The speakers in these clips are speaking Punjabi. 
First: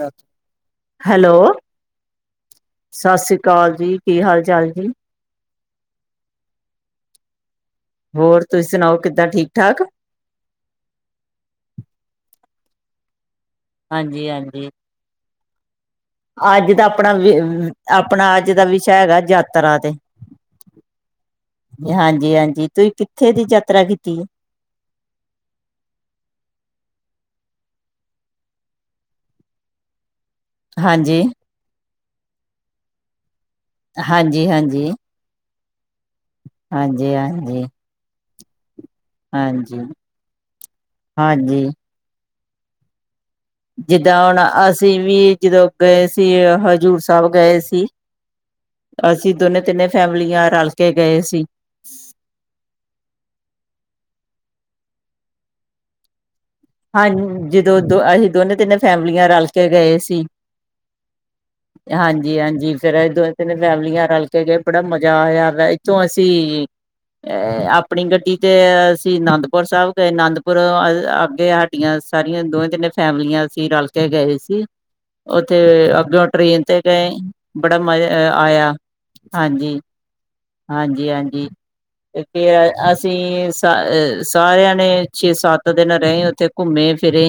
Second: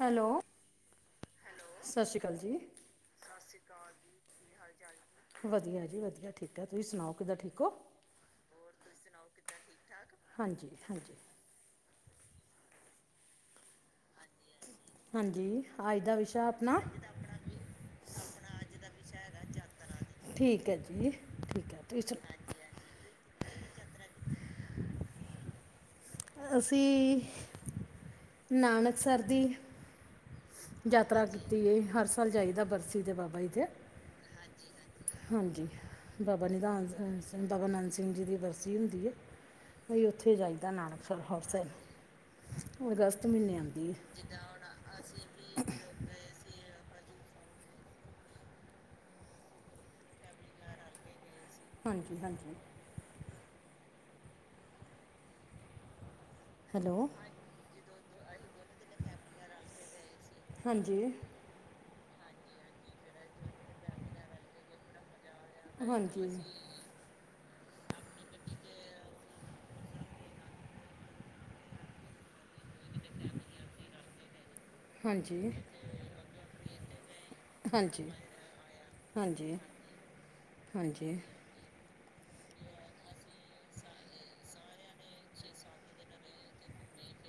ਹੈਲੋ ਹੈਲੋ, ਸਤਿ ਸ਼੍ਰੀ ਅਕਾਲ ਜੀ ਸਤਿ ਸ਼੍ਰੀ ਅਕਾਲ ਜੀ ਕੀ ਹਾਲ- ਚਾਲ ਜੀ। ਵਧੀਆ ਜੀ, ਵਧੀਆ ਠੀਕ ਹੈ, ਤੁਸੀਂ ਸੁਣਾਓ ਕਿੱਦਾਂ ਠੀਕ ਹੋ? ਹੋਰ ਤੁਸੀਂ ਸੁਣਾਓ ਕਿੱਦਾਂ ਠੀਕ -ਠਾਕ? ਹਾਂਜੀ -ਹਾਂਜੀ। ਹਾਂਜੀ- ਹਾਂਜੀ। ਹਾਂਜੀ। ਅੱਜ ਦਾ ਵਿਸ ਅੱਜ ਦਾ ਆਪਣਾ, ਆਪਣਾ ਅੱਜ ਦਾ ਵਿਸ਼ਾ ਹੈਗਾ ਯਾਤਰਾ ਤੇ। ਠੀਕ ਹੈ ਜੀ। ਠੀਕ ਹੈ ਤੁਸੀਂ ਹਾਂਜੀ- ਹਾਂਜੀ ਤੁਸੀਂ ਕਿੱਥੇ ਦੀ ਯਾਤਰਾ ਕੀਤੀ? ਅਸੀਂ ਨਾਨਕਸਰ ਦੀ। ਹਾਂਜੀ ਯਾਤਰਾ ਕੀਤੀ। ਹਰ ਸਾਲ ਜਾਈਦਾ ਬਰਸੀ ਦੇ ਬਾਬਾ ਜੀ ਤੇ। ਹਾਂਜੀ- ਹਾਂਜੀ। ਹਾਂਜੀ ਬਾਬਾ ਨਿਧਾਨ, ਹਾਂਜੀ ਹਾਂਜੀ ਬਾਬਾ ਨੰਦ ਸਿੰਘ ਜੀ ਦੀ ਬਰਸੀ ਹੁੰਦੀ ਹੈ। ਹਾਂਜੀ ਕੋਈ ਉੱਥੇ ਜਾਈਦਾ ਨਾਨਕਸਰ ਹਾਂਜੀ ਹੋਰ ਅਗਸਤ ਮਹੀਨੇ। ਆਉਂਦੀ ਹੈ ਜਿੱਦਾਂ ਹੁਣ ਅਸੀਂ ਵੀ ਜਦੋਂ ਗਏ ਸੀ ਹਜ਼ੂਰ ਸਾਹਿਬ ਗਏ ਸੀ। ਅਸੀਂ ਦੋਨੇ, ਤਿੰਨੇ ਫੈਮਲੀਆਂ ਰਲ ਕੇ ਗਏ ਸੀ। ਹਾਂਜੀ- ਹਾਂਜੀ। ਹੈਲੋ ਹਾਂ, ਜਦੋਂ ਦੋ ਅਸੀਂ ਦੋਨੇ, ਤਿੰਨੇ ਫੈਮਲੀਆਂ ਰਲ ਕੇ ਗਏ ਸੀ। ਹਾਂਜੀ ਹਾਂਜੀ- ਹਾਂਜੀ ਫੇਰ ਅਸੀ ਦੋਵੇਂ, ਤਿੰਨ ਫੈਮਲੀਆਂ ਰਲ ਕੇ ਗਏ ਬੜਾ ਮਜ਼ਾ ਆਇਆ। ਇੱਥੋਂ ਹਾਂਜੀ ਅਸੀਂ ਅ ਆਪਣੀ ਗੱਡੀ ਤੇ ਅਸੀਂ ਅਨੰਦਪੁਰ ਸਾਹਿਬ ਗਏ। ਅਨੰਦਪੁਰ ਸਾਡੀਆਂ ਸਾਰੀਆਂ ਦੋਵੇਂ, ਤਿੰਨੇ ਫੈਮਲੀਆਂ ਅ ਸੀਂ ਰਲ ਕੇ ਗਏ ਸੀ। ਹਾਂਜੀ ਉੱਥੇ ਅੱਗੋਂ ਟ੍ਰੇਨ ਤੇ ਗਏ ਬੜਾ ਹਾਂਜੀ ਮਜ਼ਾ ਆਇਆ। ਹਾਂਜੀ। ਹਾਂਜੀ -ਹਾਂਜੀ। ਫੇਰ ਅਸੀਂ ਸ ਸਾਰਿਆਂ ਨੇ ਛੇ- ਸੱਤ ਦਿਨ ਰਹੇ। ਉਥੇ ਘੁੰਮੇ ਫਿਰੇ।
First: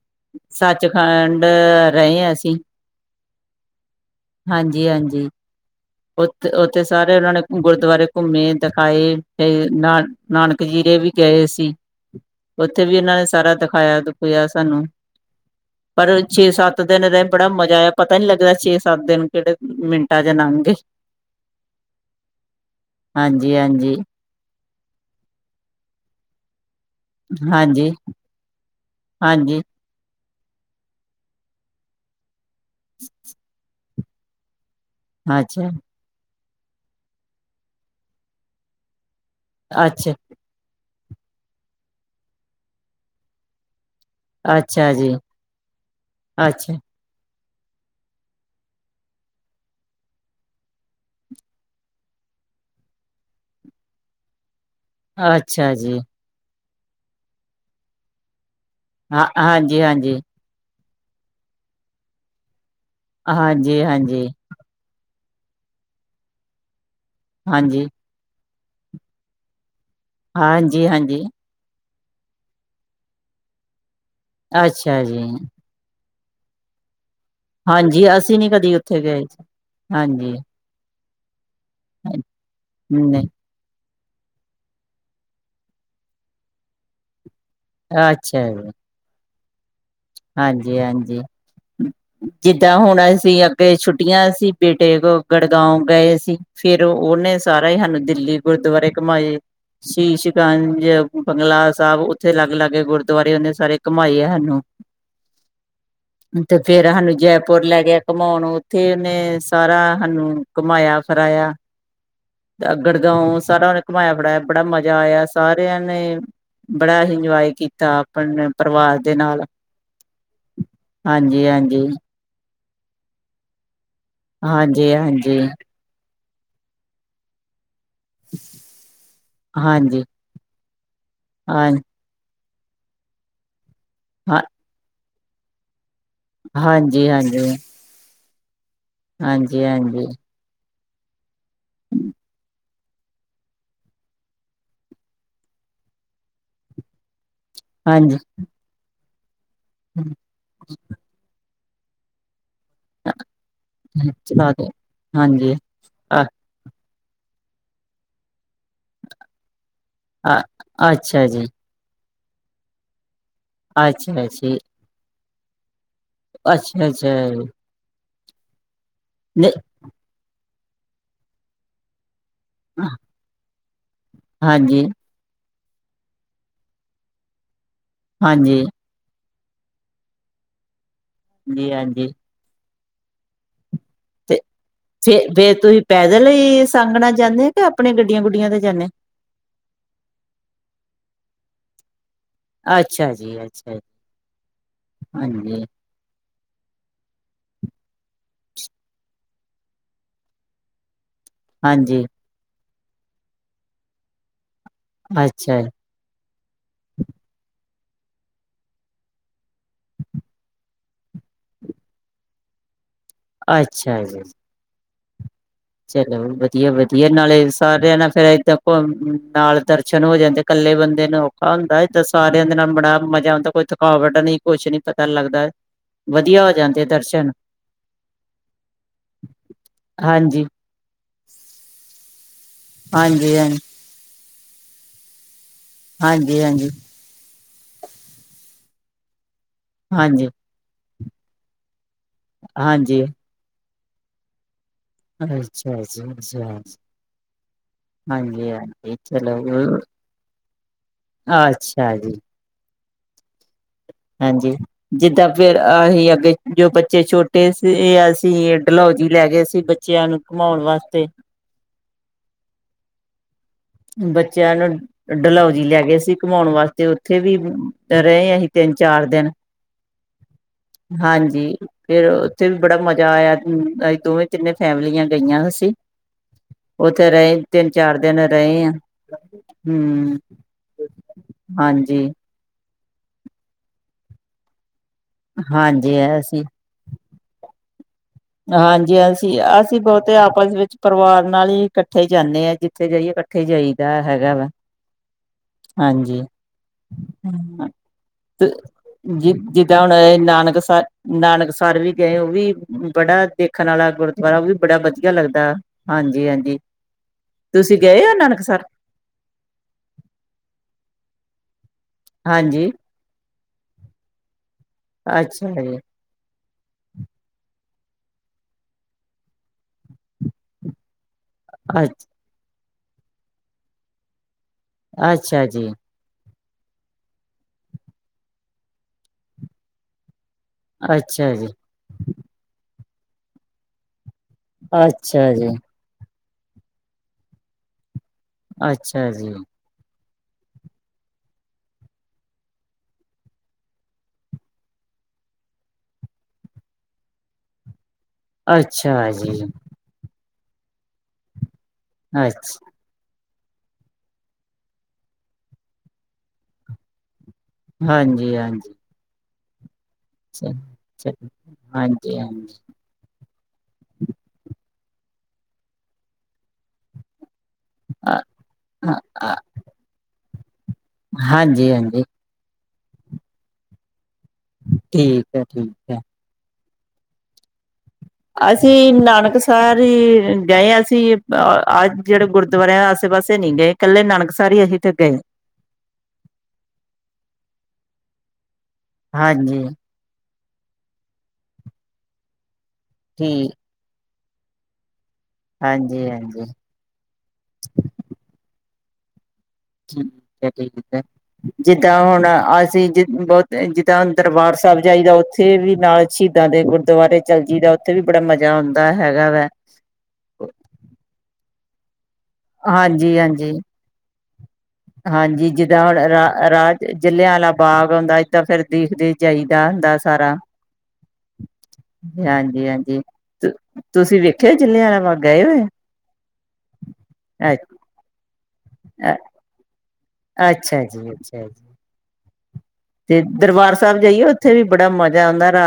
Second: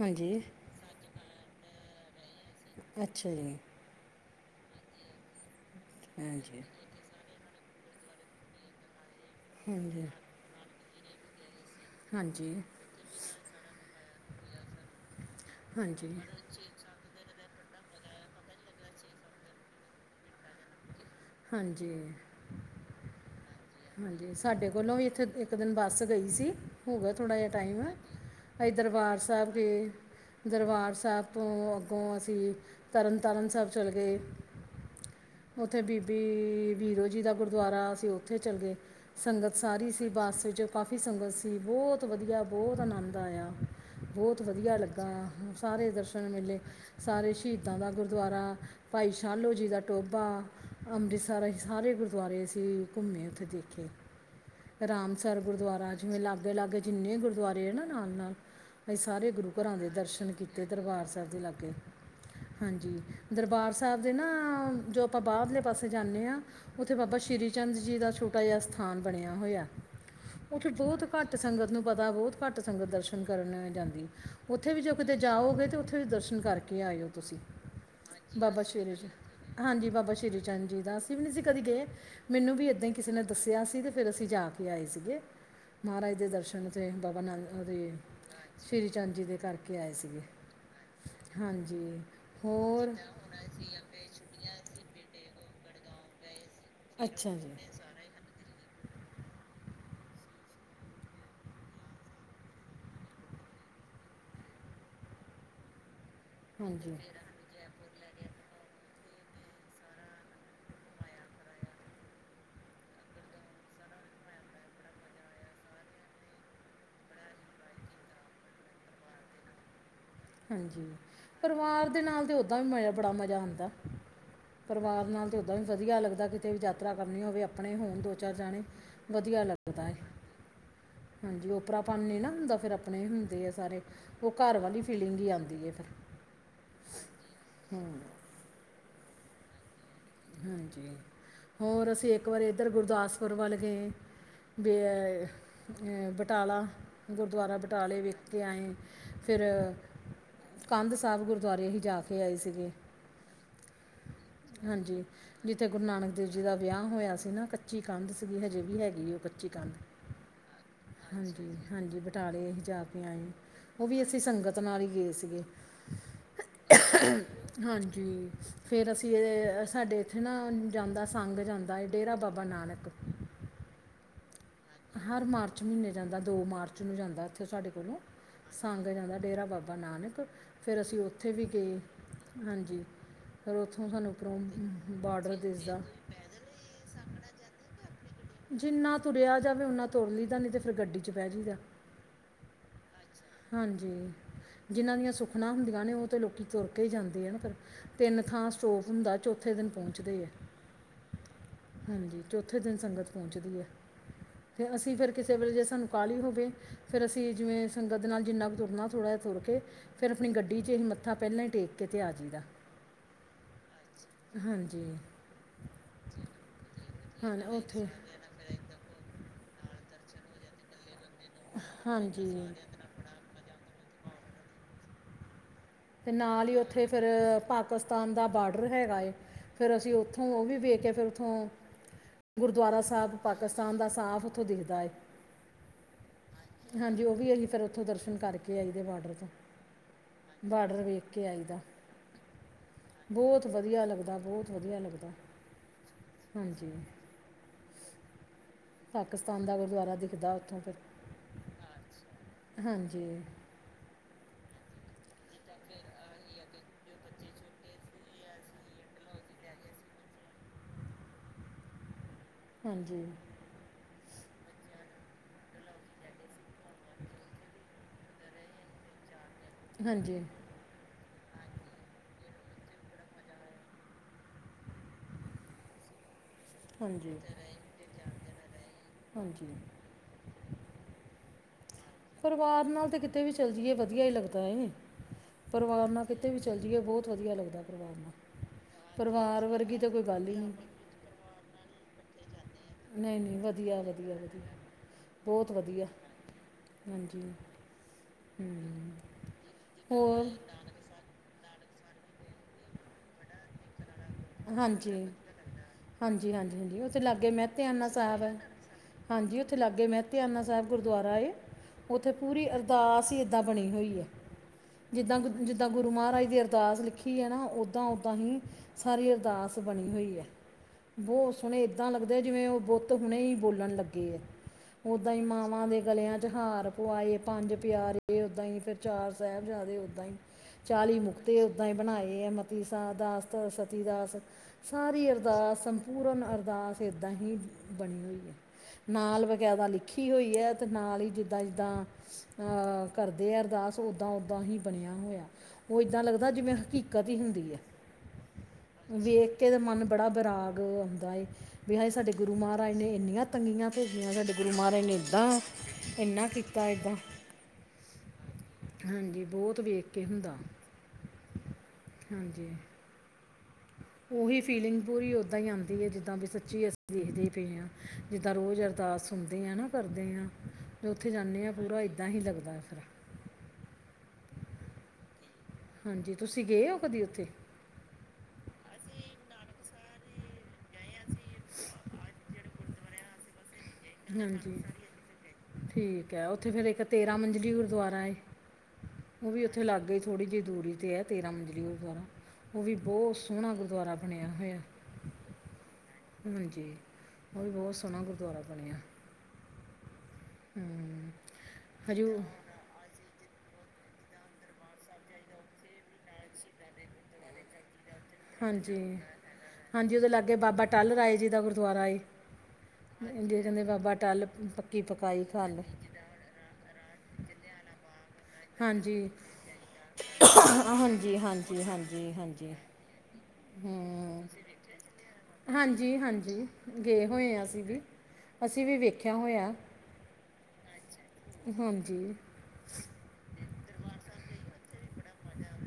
ਹਾਂਜੀ। ਸੱਚਖੰਡ ਰਹੇ ਹ ਅਸੀਂ। ਅੱਛਾ ਜੀ। ਹਾਂਜੀ- ਹਾਂਜੀ ਹਾਂਜੀ ਉੱਥੇ ਸਾਰੇ ਉਹਨਾਂ ਨੇ ਗੁਰਦੁਆਰੇ ਘੁੰਮੇ ਦਿਖਾਏ। ਤੇ, ਨਾ ਹਾਂਜੀ ਨਾਨਕ ਜੀਰੇ ਵੀ ਗਏ ਸੀ। ਹਾਂਜੀ ਓਥੇ ਵੀ ਇਨਾਂ ਨੇ ਸਾਰਾ ਦਖਾਇਆ- ਦਖੂਇਆ ਸਾਨੂੰ। ਹਾਂਜੀ ਪਰ ਛੇ- ਸੱਤ- ਸੱਤ ਦਿਨ ਰਏਂ। ਬੜਾ ਮਜ਼ਾ ਆਇਆ ਪਤਾ ਨੀ ਲੱਗਦਾ ਛੇ ਸੱਤ ਦਿਨ ਕੇੜੇ ਮਿੰਟਾਂ' ਚ ਨੰਗਗੇ। ਹਾਂਜੀ ਹਾਂਜੀ ਹਾਂਜੀ ਹਾਂਜੀ ਸਾਡੇ ਕੋਲੋਂ ਵੀ ਏਥੋਂ ਇੱਕ ਦਿਨ ਬੱਸ ਗਈ ਸੀ। ਹੋ ਗਿਆ ਥੋੜ੍ਹਾ ਜਿਆ ਟਾਈਮ। ਹਾਂਜੀ ਅਸੀਂ ਦਰਬਾਰ ਸਾਹਿਬ ਹਾਂਜੀ ਗਏ। ਦਰਬਾਰ ਸਾਹਿਬ ਤੋਂ ਅੱਗੋਂ ਅਸੀਂ ਤਰਨ ਤਾਰਨ ਸਾਹਿਬ ਚਲ ਗਏ। ਅੱਛਾ ਓਥੇ ਬੀਬੀ ਵੀਰੋ ਜੀ ਦਾ ਗੁਰਦੁਆਰਾ ਅਸੀਂ ਉੱਥੇ ਚਲ ਗਏ। ਸੰਗਤ ਸਾਰੀ ਸੀ ਅੱਛਾ ਬੱਸ ਵਿੱਚ ਕਾਫੀ ਸੰਗਤ ਸੀ ਬੋਤ ਵਧੀਆ ਬੋਤ ਆਨੰਦ ਆਇਆ। ਬੋਤ ਵਧੀਆ ਅੱਛਾ ਲੱਗਾ ਜੀ ਸਾਰੇ ਦਰਸ਼ਨ ਮੇਲੇ ਅੱਛਾ ਸਾਰੇ ਸ਼ੀਦਾਂ ਦਾ ਗੁਰਦੁਆਰਾ- ਭਾਈ ਸ਼ਾਲੋ ਜੀ ਦਾ ਟੋਭਾ ਅੰਮ੍ਰਿਸਰ ਅਸੀਂ ਸਾਰੇ ਗੁਰਦੁਆਰੇ ਅਸੀਂ- ਘੁੰਮੇ ਓਥੇ ਦੇਖੇ। ਰਾਮਸਰ ਅੱਛਾ ਗੁਰਦੁਆਰਾ ਜੀ ਜਿਵੇਂ ਲਾਗੇ ਲਾਗੇ- ਜਿੰਨੇ ਗੁਰਦੁਆਰੇ ਆ ਨਾ ਨਾਲ -ਨਾਲ। ਅਸੀ ਹਾਂ ਸਾਰੇ ਗੁਰੂ ਘਰਾਂ ਹਾਂਜੀ ਦੇ ਹਾਂਜੀ ਦਰਸ਼ਨ ਕੀਤੇ। ਤੇ ਦਰਬਾਰ ਸਾਹਿਬ ਦੇ ਲਾਗੇ। ਹਾਂਜੀ ਦਰਬਾਰ ਹਾਂਜੀ ਸਾਹਿਬ ਦੇ ਨਾ ਹਾਂਜੀ ਜੋ- ਆਪਾਂ ਬਾਰਲੇ ਪਾਸੇ ਜਾਂਨੇ ਆਂ ਓਥੇ ਬਾਬਾ ਸ੍ਰੀ ਚੰਦ ਹਾਂਜੀ ਜੀ ਦਾ ਛੋਟਾ- ਕਯਾ ਸਥਾਨ ਬਣਿਆ ਹੋਇਆ, ਉੱਥੇ ਹਾਂਜੀ ਬਹੁਤ ਹਾਂਜੀ ਘੱਟ ਸੰਗਤ ਨੂੰ ਪਤਾ ਬਹੁਤ ਘੱਟ ਸੰਗਤ ਦਰਸ਼ਨ ਕਰਨ ਜਾਂਦੀ, ਉੱਥੇ ਵੀ ਜੋ ਅੱਛਾ ਕਿਤੇ ਜੀ ਜਾਓਗੇ ਤੋ ਫੇਰ ਦਰਸ਼ਨ ਕਰਕੇ ਆਇਓ। ਤੁਸੀਂ ਹਾਂਜੀ ਅਸੀਂ ਹਾਂਜੀ ਨੀ ਬਾਬਾ ਕਦੀ ਸ਼੍ਰੀ ਚੰਦ ਉੱਥੇ ਜੀ, ਗਏ ਹਾਂਜੀ ਬਾਬਾ ਸ਼੍ਰੀ ਚੰਦ ਜੀ ਦਾ ਵੀ ਤੁਸੀਂ ਕਦੇ ਗਏ, ਮੈਨੂੰ ਵੀ ਏਦਾਂ ਹੀ ਕਿਸੇ ਨਹੀਂ ਨੇ ਦੱਸ ਸਿਆਸੀ ਤੇ ਫਿਰ ਅਸੀਂ ਜਾ ਕੇ ਆਏ ਸੀਗੇ, ਮਹਾਰਾਜ ਦੇ ਦਰਸ਼ਨ ਤੇ ਬਾਬਾ ਨੰਦ ਉਦੇ ਸ਼੍ਰੀ ਚੰਦ ਜੀ ਦੇ ਕਰਕੇ ਆਏ ਸੀਗੇ ਹਾਂਜੀ- ਹਾਂਜੀ ਹਾਂਜੀ ਜਿੱਦਾਂ ਹੁਣ ਅਸੀਂ ਅੱਗੇ ਛੁੱਟੀਆਂ ਸੀ। ਬੇਟੇ ਕੋਲ ਗੁੜਗਾਂਓ ਗਏ ਸੀ, ਫਿਰ ਉਹਨੇ ਸਾਰਾ ਹੀ ਸਾਨੂੰ ਦਿੱਲੀ ਗੁਰਦੁਆਰੇ ਘੁਮਾਏ ਸ਼ੀਸ਼ ਗੰਜ ਬੰਗਲਾ ਸਾਹਿਬ ਉੱਥੇ ਅਲੱਗ- ਅਲੱਗ ਗੁਰਦੁਆਰੇ ਉਹਨੇ ਸਾਰੇ ਘੁੰਮਾਏ ਹੈ ਸਾਨੂੰ। ਤੇ ਫੇਰ ਸਾਨੂੰ ਜੈਪੁਰ ਲੈ ਗਿਆ। ਘੁਮਾਉਣ ਉੱਥੇ ਉਹਨੇ ਸਾਰਾ ਹਾਨੂੰ ਸਾਨੂੰ ਘੁਮਾਇਆ ਫਰਾਇਆ। ਅੱਗੜਗਾਉ ਸਾਰਾ ਉਹਨੇ ਘੁਮਾਇਆ ਫਿੜਾਇਆ ਬੜਾ ਮਜ਼ਾ ਆਇਆ ਸਾਰਿਆਂ ਨੇ ਬੜਾ ਇੰਜੋਏ ਕੀਤਾ, ਅਪਣੇ ਪਰਿਵਾਰ ਦੇ ਨਾਲ। ਹਾਂਜੀ, ਹਾਂਜੀ-ਹਾਂਜੀ। ਪਰਿਵਾਰ ਦੇ ਨਾਲ ਤਾਂ, ਉੱਦਾਂ ਵੀ ਬੜਾ ਮਜ਼ਾ ਆਂਦਾ। ਹਾਂਜੀ ਪਰਿਵਾਰ ਨਾਲ ਹਾਂਜੀ ਤੇ ਓਦਾਂ ਵੀ ਵਧੀਆ ਲੱਗਦਾ, ਕਿਤੇ ਵੀ ਯਾਤਰਾ ਕਰਨੀ ਹੋਵੇ ਆਪਣੇ ਹੋਣ ਦੋ ਚਾਰ ਜਾਣੇ ਵਧੀਆ ਲੱਗਦਾ ਏ, ਹਾਂਜੀ ਹਾਂਜੀ ਹਾਂ ਓਪਰਾ ਪਨ ਨੀ ਹੁੰਦਾ ਫੇਰ ਆਪਣੇ ਹੁੰਦੇ ਆ ਸਾਰੇ, ਉਹ ਹਾਂ ਘਰ ਵਾਲੀ ਫੀਲਿੰਗ ਜੀ ਆਉਂਦੀ ਹੈ ਫਿਰ। ਹਾਂਜੀ- ਹਾਂਜੀ। ਹੂੰ। ਹਾਂਜੀ- ਹਾਂਜੀ। ਹਾਂਜੀ, ਹੋਰ ਅਸੀਂ ਇੱਕ ਵਾਰੀ ਇੱਧਰ ਗੁਰਦਾਸਪੁਰ ਵੱਲ ਗਏ, ਵੇ ਬਟਾਲਾ। ਗੁਰਦੁਆਰਾ ਬਟਾਲੇ ਵੇਖ ਹਾਂਜੀ ਕੇ ਆਏ। ਫਿਰ [inaudible] [inaudible] ਕੰਧ ਸਾਹਿਬ ਗੁਰਦੁਆਰੇ ਹੀ ਜਾ ਕੇ ਆਏ ਸੀਗੇ। [unintelligible] ਹਾਂਜੀ। ਹਾਂਜੀ ਜਿੱਥੇ ਗੁਰੂ ਨਾਨਕ ਅ ਦੇਵ ਜੀ ਦਾ ਵਿਆਹ ਹੋਇਆ ਸੀ ਨਾ, ਕੱਚੀ ਕੰਧ ਸੀਗੀ ਹਜੇ ਵੀ ਹੈਗੀ ਉਹ ਕੱਚੀ ਕੰਧ। ਅ ਅੱਛਾ ਜੀ ਹਾਂਜੀ- ਹਾਂਜੀ ਬਟਾਲੇ ਜਾ ਕੇ ਆਏ। ਉਹ ਵੀ ਅਸੀਂ ਅੱਛਾ ਜੀ ਸੰਗਤ ਨਾਲ ਹੀ ਗਏ ਸੀਗੇ। ਅੱਛਾ- ਅੱਛਾ। ਹਾਂਜੀ। ਫਿਰ ਅਸੀਂ ਨਹੀਂ ਇਹ ਸਾਡੇ ਇੱਥੇ ਨਾ ਜਾਂਦਾ ਸੰਗ ਜਾਂਦਾ ਹੈ ਡੇਰਾ ਬਾਬਾ ਬਾ ਨਾਨਕ ਹਾਂਜੀ। ਹਰ ਮਾਰਚ ਮਹੀਨੇ ਜਾਂਦਾ। ਦੋ ਮਾਰਚ ਨੂੰ ਜਾਂਦਾ ਇੱਥੇ ਸਾਡੇ ਕੋਲੋਂ, ਹਾਂਜੀ ਸੰਗ ਜਾਂਦਾ ਡੇਰਾ ਬਾਬਾ। ਬਾਬਾ ਨਾਨਕ। ਫਿਰ ਅਸੀਂ ਉੱਥੇ ਵੀ ਜੀ ਗਏ। ਹਾਂਜੀ ਹਾਂਜੀ ਫਿਰ ਉੱਥੋਂ ਸਾਨੂੰ ਉੱਪਰੋਂ ਤੇ ਬਾਰਡਰ ਫੇ-ਫੇਰ ਤੁਸੀਂ ਦਿਸਦਾ ਪੈਦਲ ਹੀ ਸੰਗਣਾ ਜਾਂਦੇ, ਆ ਕਿ ਆਪਣੇ ਗੱਡੀਆਂ ਗੁੱਡੀਆਂ ਤੇ ਜਾਂਨੇ? ਜਿੰਨਾ ਤੁਰਿਆ ਜਾਵੇ ਉਹਨਾ ਤੁਰ ਲਈਦਾ, ਨਹੀਂ ਤੇ ਫਿਰ ਗੱਡੀ 'ਚ ਬਹਿ ਜਾਈਦਾ। ਅੱਛਾ ਜੀ ਅੱਛਾ ਜੀ ਹਾਂਜੀ। ਜਿਨਾਂ ਦੀਆਂ ਸੁਖਨਾ ਹਾਂਜੀ ਹੁੰਦੀਆਂ ਨੇ ਉਹ ਲੋਕੀ ਤੁਰ ਕੇ ਜਾਂਦੇ ਆ ਨਾ ਫਿਰ। ਤਿੰਨ ਥਾਂ ਸਟੋਵ ਹੁੰਦਾ ਚੌਥੇ ਦਿਨ ਪਹੁੰਚਦੇ ਆ। [inaudible] ਹਾਂਜੀ ਚੌਥੇ ਦਿਨ ਸੰਗਤ ਪਹੁੰਚਦੀ ਹੈ, ਤੇ ਅਸੀਂ ਫਿਰ ਕਿਸੇ ਵੇਲੇ ਅੱਛਾ ਜੇ ਸਾਨੂੰ ਉਕਾਾਲ ਈ ਹੋਵੇ, ਫਿਰ ਅਸੀਂ ਜਿਵੇਂ ਸੰਗਤ ਦੇ ਨਾਲ ਜਿੰਨਾ ਕੁ ਤੁਰਨਾ, ਥੋੜ੍ਹਾ ਜਿਹਾ ਤੁਰ ਕੇ ਫੇਰ ਆਪਣੀ ਗੱਡੀ ਚ ਅਹੀ ਮੱਥਾ ਪਹਿਲਾਂ ਹੀ ਟੇਕ ਕੇ ਤੇ ਆ ਜਾਈਦਾ। ਅੱਛਾ ਜੀ। ਹਾਂਜੀ। ਚਲੋ ਵਧੀਆ-ਵਧੀਆ। ਹਾਂ ਨਾਲੇ ਉੱਥੇ ਸਾਰਿਆਂ ਨਾਲ ਫੇਰ ਏਦਾਂ ਪੳ-ਨਾਲ ਦਰਸ਼ਨ ਹੋ ਜਾਂਦੇ। ਕੱਲੇ ਬੰਦੇ ਨੂੰ ਔਖਾ ਹੁੰਦਾ ਹੈ, ਤਾਂ ਹਾਂਜੀ ਸਾਰਿਆਂ ਦੇ ਨਾਲ ਬੜਾ ਮਜ਼ਾ ਆਉਂਦਾ ਹੈ। ਕੋਈ ਥਕ ਕਾਅ ਵਡਨੀ, ਕੁਛ ਨੀ ਪਤਾ ਲੱਗਦਾ ਹੈ। ਤੇ ਨਾਲ ਹੀ ਉੱਥੇ ਫਿਰ ਪਾਕਿਸਤਾਨ ਦਾ ਬਾਰਡਰ ਹੈਗਾ ਏ। ਫੇਰ ਅਸੀਂ ਉੱਥੋਂ ਉਹ ਹਾਂਜੀ, ਵੀ ਵੇਖ ਕੇ ਫਿਰ ਉੱਥੋਂ, ਗੁਰਦੁਆਰਾ ਸਾਹਿਬ ਹਾਂਜੀ, ਹਾਂਜੀ, ਪਾਕਿਸਤਾਨ ਦਾ ਸਾਫ਼ ਉੱਥੋਂ ਦਿਖਦਾ ਹੈ। ਹਾਂਜੀ-ਹਾਂਜੀ। ਹਾਂਜੀ, ਉਹ ਵੀ ਅਸੀਂ ਫਿਰ ਉੱਥੋਂ ਦਰਸ਼ਨ ਕਰਕੇ ਆਈਦੇ ਬਾਰਡਰ ਤੋਂ ਹਾਂਜੀ ਬਾਰਡਰ ਵੇਖ ਕੇ ਆਈ ਦਾ। ਹਾਂਜੀ। ਬਹੁਤ ਵਧੀਆ ਲੱਗਦਾ, ਬਹੁਤ ਵਧੀਆ ਲੱਗਦਾ। ਅੱਛਾ-ਅਛ ਹਾਂਜੀ [unintelligible] ਚਲੋ, ਪਾਕਿਸਤਾਨ ਦਾ ਗੁਰਦੁਆਰਾ ਦਿਖਦਾ ਉੱਥੋਂ ਫਿਰ ਅੱਛਾ ਜੀ। ਹਾਂਜੀ। ਹਾਂਜੀ, ਜਿੱਦਾਂ ਫਿਰ ਅਹੀ ਅੱਗੇ ਜੋ ਬੱਚੇ ਛੋਟੇ ਸੀ ਅਸੀਂ ਲੋਜੀ, ਲੈ ਗਏ ਸੀ ਬੱਚਿਆਂ ਨੂੰ ਘੁਮਾਉਣ ਵਾਸਤੇ। ਹਾਂਜੀ। ਬੱਚਿਆਂ ਨੂੰ ਡਲਉਜੀ ਲੈ ਗਏ ਸੀ ਘਮਾਉਣ ਵਾਸਤੇ। ਉੱਥੇ ਵੀ ਤੇ ਰਹੇ ਅਹੀ ਤਿੰਨ ਚਾਰ ਦਿਨ। ਹਾਂਜੀ। ਹਾਂਜੀ। ਫਿਰ ਉੱਥੇ ਵੀ ਬੜਾ ਮਜ਼ਾ ਆਇਆ। ਅਸੀਂ ਦੋਵੇਂ ਤਿੰਨੇ ਫੈਮਲੀਆਂ ਗਈਆਂ ਅਸੀਂ। ਉੱਥੇ ਹਾਂਜੀ ਰਹੇ, ਤਿੰਨ-ਚਾਰ ਦਿਨ ਰਹੇ ਆ। ਹਾਂਜੀ ਹਂ ਹਾਂਜੀ। ਪਰਿਵਾਰ ਨਾਲ ਤੇ ਕਿਤੇ ਵੀ ਚੱਲ ਜਾਈਏ ਵਧੀਆ ਹੀ ਲੱਗਦਾ ਹੈ ਜੀ। ਪਰਿਵਾਰ ਹਾਂਜੀ ਨਾਲ ਕਿਤੇ ਵੀ ਅਸੀਂ ਚੱਲ ਜੀ ਉਹ ਬਹੁਤ ਵਧੀਆ ਲੱਗਦਾ ਪਰਿਵਾਰ ਨਾਲ। ਹਾਂਜੀ ਹਾਂਜੀ ਪਰਿਵਾਰ ਵਰਗੀ ਅਸੀ-ਅਸੀਂ ਤਾਂ ਕੋਈ ਬਹੁਤੇ ਗੱਲ ਹੀ ਨਹੀਂ ਆਪਸ ਵਿੱਚ ਪਰਿਵਾਰ ਨਾਲ ਹੀ ਇਕੱਠੇ ਜਾਂਦੇ ਹਾਂ। ਜਿੱਥੇ ਜਿਥੇ ਜਾਈਏ, ਨਹੀਂ ਨਹੀਂ ਕੱਠੇ ਈ ਵਧੀਆ ਜਾਈਦਾ ਵਧੀਆ ਹੈਗਾ ਵੇ। ਵਧੀਆ ਬਹੁਤ ਵਧੀਆ। ਹਾਂਜੀ ਤੇ ਹੂੰ ਜੇ ਜਿੱਦਾਂ ਹੁਣ ਏਹ ਹੋਰ ਨਾਨਕ ਸਾਹਿਬ ਨਾਨਕਸਰ ਵੀ ਗਏ, ਉਹ ਵੀ ਬੜਾ ਦੇਖ ਖਨਾਲਾ ਗੁਰਦੁਆਰਾ ਉਹ ਵੀ ਬੜਾ ਵਧੀਆ ਹਾਂਜੀ ਲੱਗਦਾ। ਹਾਂਜੀ, ਹਾਂਜੀ। ਉੱਥੇ ਲਾਗੇ ਤੁਸੀਂ ਮਹਿਤਿਆਨਾ ਗਏ ਆ ਸਾਹਿਬ ਹੈ ਨਾਨਕਸਰ? ਹਾਂਜੀ ਉੱਥੇ ਲਾਗੇ ਮੈਂ ਧਿਆਨਾ ਸਾਹਿਬ ਗੁਰਦੁਆਰਾ ਏ, ਉੱਥੇ ਪੂਰੀ ਹਾਂਜੀ ਅਰਦਾਸ ਜਿੱਦਾਂ ਬਣੀ ਹੋਈ ਐ। ਜਿੱਦਾਂ ਗੁ, ਅੱਛਾ ਜਿੱਦਾਂ ਜੀ ਗੁਰੂ ਮਹਾਰਾਜ ਦੇ ਅਰ ਅਰਦਾਸ ਲਿਖੀ ਐਨਾਂ, ਓਦਾਂ ਓਦਾਂ ਹੀ ਸਾਰੀ ਅਰਦਾਸ ਬਣੀ ਹੋਈ ਐ। ਬਹੁਤ ਸੋਹਣੇ ਅੱ ਇਦਾਂ ਲੱਗਦੈ, ਜਿਵੇਂ ਉਹ ਬੁੱਤ ਹੁਣੇ ਹੀ ਬੋਲਣ ਲੱਗੇ ਐ। ਓਦਾਂ ਹੀ ਅੱਛਾ ਮਾਵਾਂ ਜੀ ਦੇ ਗਲਿਆਂ ਚ ਹਾਰ ਪੁਵਾਏ ਪੰਜ ਪਿਆਰੇ, ਉਦਾਂ ਹੀ ਫਿਰ ਚਾਰ ਸਾਹਿਬਜ਼ਦੇ ਉੱਦਾਂ ਈ। ਚਾਲੀ ਅੱਛਾ ਮੁਕਤੇ ਜੀ ਉੱਦਾਂ ਹੀ ਬਣਾਏ ਆ, ਮਤੀ ਸ ਦਾਸ ਸਤੀ ਦਾਸ। ਸਾਰੀ ਅੱਛਾ ਜੀ ਅਰਦਾਸ, ਸੰਪੂਰਨ ਅਰਦਾਸ ਇੱਦਾਂ ਹੀ ਬਣੀ ਹੋਈ ਐ। ਅੱਛਾ ਨਾਲ ਜੀ ਬਕੈਤਾ ਲਿਖੀ ਹੋਈ ਏ, ਤੇ ਨਾਲ ਹੀ ਜਿੱਦਾਂ-ਜਿੱਦਾਂ ਅਹ ਕਰਦੇ ਆ ਅਰਦਾਸ ਓਦਾਂ-ਓਦਾਂ ਹੀ ਬਣਿਆ ਹੋਇਆ। ਉਹ ਇੱਦਾਂ ਲੱਗਦਾ ਜਿਵੇਂ ਹਕੀਕਤ ਈ ਹੁੰਦੀ ਐ। ਅੱਛਾ ਵੇਖ ਕੇ ਜੀ ਤਾਂ ਮਨ ਬੜਾ ਬਰਾਗ ਆਉਂਦਾ ਏ, ਵੀ ਆ ਜੇ ਸਾਡੇ ਗੁਰੂ ਅੱਛਾ ਮਹਾਰਾਜ ਨੇ ਇੰਨੀਆਂ ਤੰਗੀਆਂ ਭੇਜੀਆਂ ਸਾਡੇ ਗੁਰੂ ਮਹਾਰਾਜ ਨੇ ਏਦਾਂ, ਇੰਨਾ ਕੀਤਾ ਏਦਾਂ ਹਾਂਜੀ ਹਾਂਜੀ। ਹਾਂਜੀ ਬਹੁਤ ਵੇਖ ਕੇ ਹੁੰਦਾ [unintelligible] ਹਾਂਜੀ ਹਾਂਜੀ। ਉਹੀ ਫੀਲਿੰਗ ਪੂਰੀ ਓਦਾਂ ਹੀ ਆਉਂਦੀ ਐ, ਜਿੱਦਾਂ ਵੀ ਸੱਚੀ ਅਸੀਂ ਦੇਖਦੇ ਹੀ ਪਏ ਆਂ। ਜਿੱਦਾਂ ਰੋਜ਼ ਅਰਦਾਸ ਸੁਣਦੇ ਆਂ ਨਾਂ। ਕਰਦੇ ਆਂ। ਮੈਂ ਉੱਥੇ ਜਾਂਣੇ ਆਂ, ਹਾਂਜੀ ਪੂਰਾ ਹਾਂਜੀ ਇੱਦਾਂ ਹੀ ਲੱਗਦਾ ਫਿਰ ਠੀਕ ਐ, ਠੀਕ ਐ। ਹਾਂਜੀ ਤੁਸੀਂ ਗਏ ਹੋ ਕਦੀ ਉੱਥੇ ਅਸੀਂ ਨਾਨਕ ਸਾਰ ਗਏ ਆਂ, ਅਸੀਂ ਅੱਜ ਜਿਹੜੇ ਗੁਰ ਦੁਆਰਿਆਂ ਆਸੇ-ਪਾਸੇ ਨੀਂ ਗਏ, ਇਕੱਲੇ ਨਾਨਕ ਸਾਰੇ ਹਾਂਜੀ ਹੀ ਅਸੀਂ ਤੇ ਗਏ। ਠੀਕ ਐ, ਉੱਥੇ ਫੇਰ ਇੱਕ ਤੇਰਾਂ ਮੰਜਲੀ ਗੁਰਦੁਆਰਾ ਏ, ਉਹ ਵੀ ਉੱਥੇ ਹਾਂਜੀ ਲਾਗੇ ਥੋੜ੍ਹੀ ਜਿਹੀ ਦੂਰੀ ਤੇ ਏ, ਤੇਰਾਂ ਮੰਜਲੀ ਗੁਰਦੁਆਰਾ ਉਹ ਵੀ ਬਹੁਤ ਸੋਹਣਾ ਠੀਕ ਗੁਰਦੁਆਰਾ। ਹਂ, ਹਂ। ਹਾਂਜੀ ਉਹ ਵੀ ਬਹੁਤ ਸੋਹਣਾ ਗੁਰਦੁਆਰਾ [unintelligible] ਠੀਕ ਏ, ਠੀਕ ਏ, ਹੂੰ ਜਿੱਦਾਂ ਹਜੂ ਹੁਣ ਅਸੀਂ ਜ ਬਹੁਤ ਜਿੱਦਾਂ ਦਰਬਾਰ ਸਾਹਿਬ ਜਾਈਦਾ ਉੱਥੇ ਵੀ ਨਾਲ ਸ਼ਹੀਦਾਂ ਦੇ ਗੁਰਦੁਆਰੇ ਚਲ ਜਾਈਦਾ ਉੱਥੇ ਵੀ ਬੜਾ ਮਜਾ ਹਾਂਜੀ ਆਉਂਦਾ ਹੈਗਾ ਵੇ। ਹਾਂਜੀ ਉਹਦੇ ਲਾਗੇ ਬਾਬਾ ਟਲ ਰਾਏ ਜੀ ਦਾ ਗੁਰਦੁਆਰਾ ਏ। ਹਾਂਜੀ ਜ ਹਾਂਜੀ ਕਹਿੰਦੇ ਬਾਬਾ ਟਲ [unintelligible] ਹਾਂਜੀ, ਜਿੱਦਾਂ ਹੁਣ ਰਾ ਰਾਜ ਜਲਿਆਂ ਵਾਲਾ ਬਾਗ ਆਉਂਦਾ ਏ ਤਾਂ ਫਿਰ ਹਾਂਜੀ ਦੇਖਦੇ ਜਾਈਦਾ ਹੁੰਦਾ ਸਾਰਾ। ਹਾਂਜੀ, ਹਾਂਜੀ, ਹਾਂਜੀ, ਹਾਂਜੀ। ਹਾਂਜੀ। ਤੁਸੀਂ ਹਂ, ਵੇਖਿਆ ਜਲਿਆਂ ਵਾਲਾ ਬਾਗ ਗਏ ਹੋਏ ਹਾਂਜੀ ਹਾਂਜੀ, ਗਏ ਹੋਏ ਆਂ ਅਸੀਂ ਵੀਂ ਅਸੀਂ ਵੀ ਅ ਵੇਖਿਆ ਹੋਇਆ। ਅੱਛਾ ਜੀ, ਅੱਛਾ ਜੀ। ਹਾਂਜੀ। ਤੇ ਦਰਬਾਰ ਸਾਹਿਬ ਜਾਈਏ। ਉੱਥੇ ਵੀ ਬੜਾ ਮਜ਼ਾ ਆਉਂਦਾ ਰਾ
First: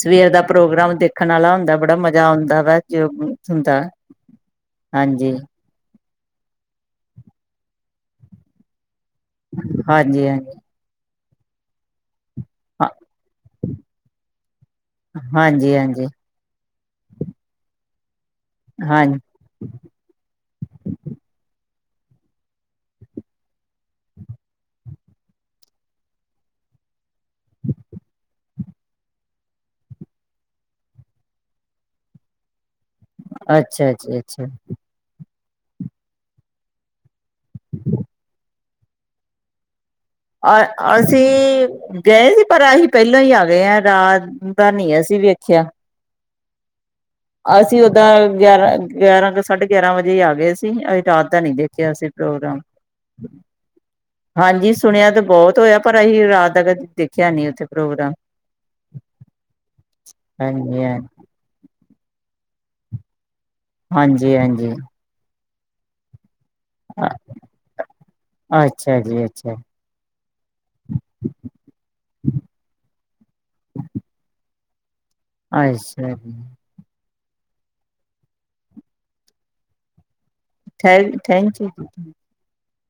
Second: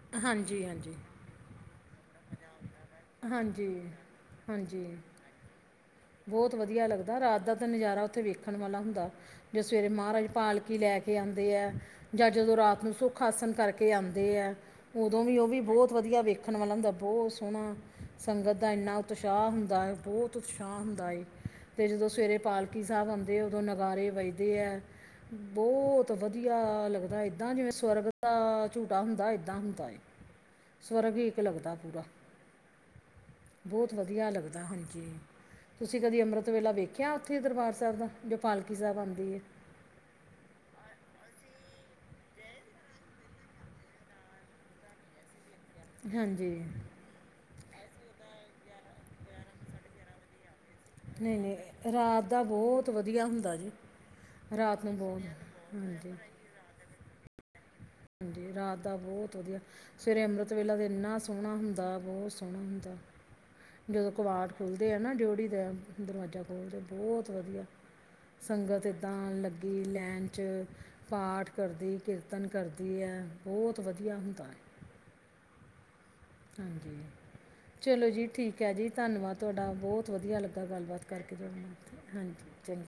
ਸਵੇਰ ਦਾ ਹਾਂਜੀ ਪ੍ਰੋਗਰਾਮ ਹਾਂਜੀ ਦੇਖਣ ਵਾਲਾ ਹੁੰਦਾ ਬੜਾ ਮਜ਼ਾ ਆਉਂਦਾ ਵਾ। ਜੋ ਹਾਂਜੀ ਹੁੰਦਾ ਹਾਂਜੀ। ਬਹੁਤ ਵਧੀਆ ਲੱਗਦਾ ਰਾਤ ਦਾ ਤਾਂ ਨਜ਼ਾਰਾ ਉੱਥੇ ਵੇਖਣ ਵਾਲਾ ਹੁੰਦਾ, ਜੇ ਸਵੇਰੇ ਮਹਾਰਾਜ ਹਾਂਜੀ ਹਾਂਜੀ ਪਾਲਕੀ ਕੀ ਲੈ ਕੇ ਆਉਂਦੇ ਹੈ। ਜਾਂ ਜਦੋਂ ਰਾਤ ਨੂੰ ਸੁੱਖ ਆਸਣ ਕਰਕੇ ਆਉਂਦੇ ਹੈ। ਉਦੋਂ ਵੀ ਉਹ ਵੀ ਹਾਂਜੀ ਬਹੁਤ ਹਾਂਜੀ ਵਧੀਆ ਵਖ ਰਖਣ ਵਾਲਾ ਹੁੰਦਾ ਬਹੁਤ ਸੋਹਣਾ, ਸੰਗਤ ਦਾ ਇੰਨਾ ਹਾਂਜੀ ਉਤਸ਼ਾਹ ਹੁੰਦਾ ਹੈ ਬਹੁਤਤਸ਼ ਹਾਂ ਹੁੰਦਾ ਏ। ਅਤੇ ਜਦੋਂ ਸਵੇਰੇ ਪਾਲਕੀ ਸਾਹਿਬ ਆਉਂਦੇ ਉਦੋਂ ਨਗਾਰੇ ਵੱਜਦੇ ਹੈ। ਬਹੁਤ ਵਧੀਆ ਲੱਗਦਾ ਇੱਦਾਂ ਜਿਵੇਂ ਸਵਰਗ ਦਾ ਝੂਟਾ ਹੁੰਦਾ ਇੱਦਾਂ ਹੁੰਦਾ ਏ। ਸਵਰਗ ਵੀ ਹੀ ਇੱਕ ਲੱਗਦਾ। ਪੂਰਾ ਅੱਛਾ ਬਹੁਤ ਜੀ ਵਧੀਆ ਅੱਛਾ ਲੱਗਦਾ। ਹਾਂਜੀ। ਤੁਸੀਂ ਕਦੀ ਅੰਮ੍ਰਿਤ ਵੇਲਾ ਵੇਖਿਆ ਉੱਥੇ ਦਰਬਾਰ ਸਾਹਿਬ ਦਾ ਜੋ ਪਾਲਕੀ ਸਾਹਿਬ ਆਉਂਦੀ ਹੈ। ਅ, ਅਸੀਂ ਗਏ ਸੀ ਪਰ ਅਸੀਂ ਪਹਿਲੋਂ ਹੀ ਆ ਗਏ ਹਾ। ਰਾਤ ਦਾ ਨੀ ਅਸੀਂ ਵੇਖਿਆ। ਹਾਂਜੀ। ਅਸੀਂ ਉਹ ਦਾ ਗਯਾਰਾਂ ਗਿਆਰਾਂ ਕੁ ਸਾਢੇ ਗਿਆਰਾਂ ਵਜੇ ਆ ਗਏ ਸੀ ਅਸੀਂ ਰਾਤ ਦਾ ਨਹੀਂ ਦੇਖਿਆ ਸੀ ਰਾਤ ਦਾ ਪ੍ਰੋਗਰਾਮ। ਬਹੁਤ ਵਧੀਆ ਹੁੰਦਾ ਜੀ ਹਾਂਜੀ, ਰਾਤ ਨੂੰ ਸੁਣਿਆ ਤਾਂ ਬਹੁਤ ਹੋਇਆ ਪਰ ਹਾਂਜੀ ਅਸੀਂ ਰਾਤ ਦਾ ਕਦੇ ਦੇਖਿਆ ਨੀ ਉੱਥੇ। ਪ੍ਰੋਗਰਾਮ ਹਾਂਜੀ, ਰਾਤ ਦਾ ਬਹੁਤ ਵਧੀਆ ਸਵੇਰੇ ਅੰਮ੍ਰਿਤ ਵੇਲਾ ਹਾਂਜੀ ਤਾਂ ਹਾਂ ਇੰਨਾ ਸੋਹਣਾ ਹੁੰਦਾ ਬਹੁਤ ਸੋਹਣਾ ਹੁੰਦਾ। ਜਦੋਂ ਕੁਵਾਰਡ ਹਾਂਜੀ-ਹਾਂਜੀ, ਖੁੱਲ੍ਹਦੇ ਆ ਨਾ ਡਿਓੜੀ ਦੇ ਦਰਵਾਜ਼ਾ ਖੋਲਦੇ ਬਹੁਤ ਵਧੀਆ ਸੰਗਤ ਅੱਛਾ ਇੱਦਾਂ ਜੀ ਅੱਛਾ, ਲੱਗੀ ਲੈਣ ' ਪਾਠ ਕਰਦੀ ਕੀਰਤਨ ਕਰਦੀ ਹੈ ਬਹੁਤ ਵਧੀਆ ਹੁੰਦਾ ਹੈ। ਅੱਛਾ। ਹਾਂਜੀ, ਚਲੋ ਜੀ ਠੀਕ ਹੈ ਜੀ। ਧੰਨਵਾਦ ਤੁਹਾਡਾ ਬਹੁਤ ਬਹੁਤ ਵਧੀਆ ਲੱਗਦਾ ਥੈ ਗੱਲਬਾਤ ਕਰਕੇ ਤੁਹਾਡੇ ਥੈਂਕ ਯੂ ਜੀ। ਨਾਲ ਹਾਂਜੀ। ਚੰਗਾ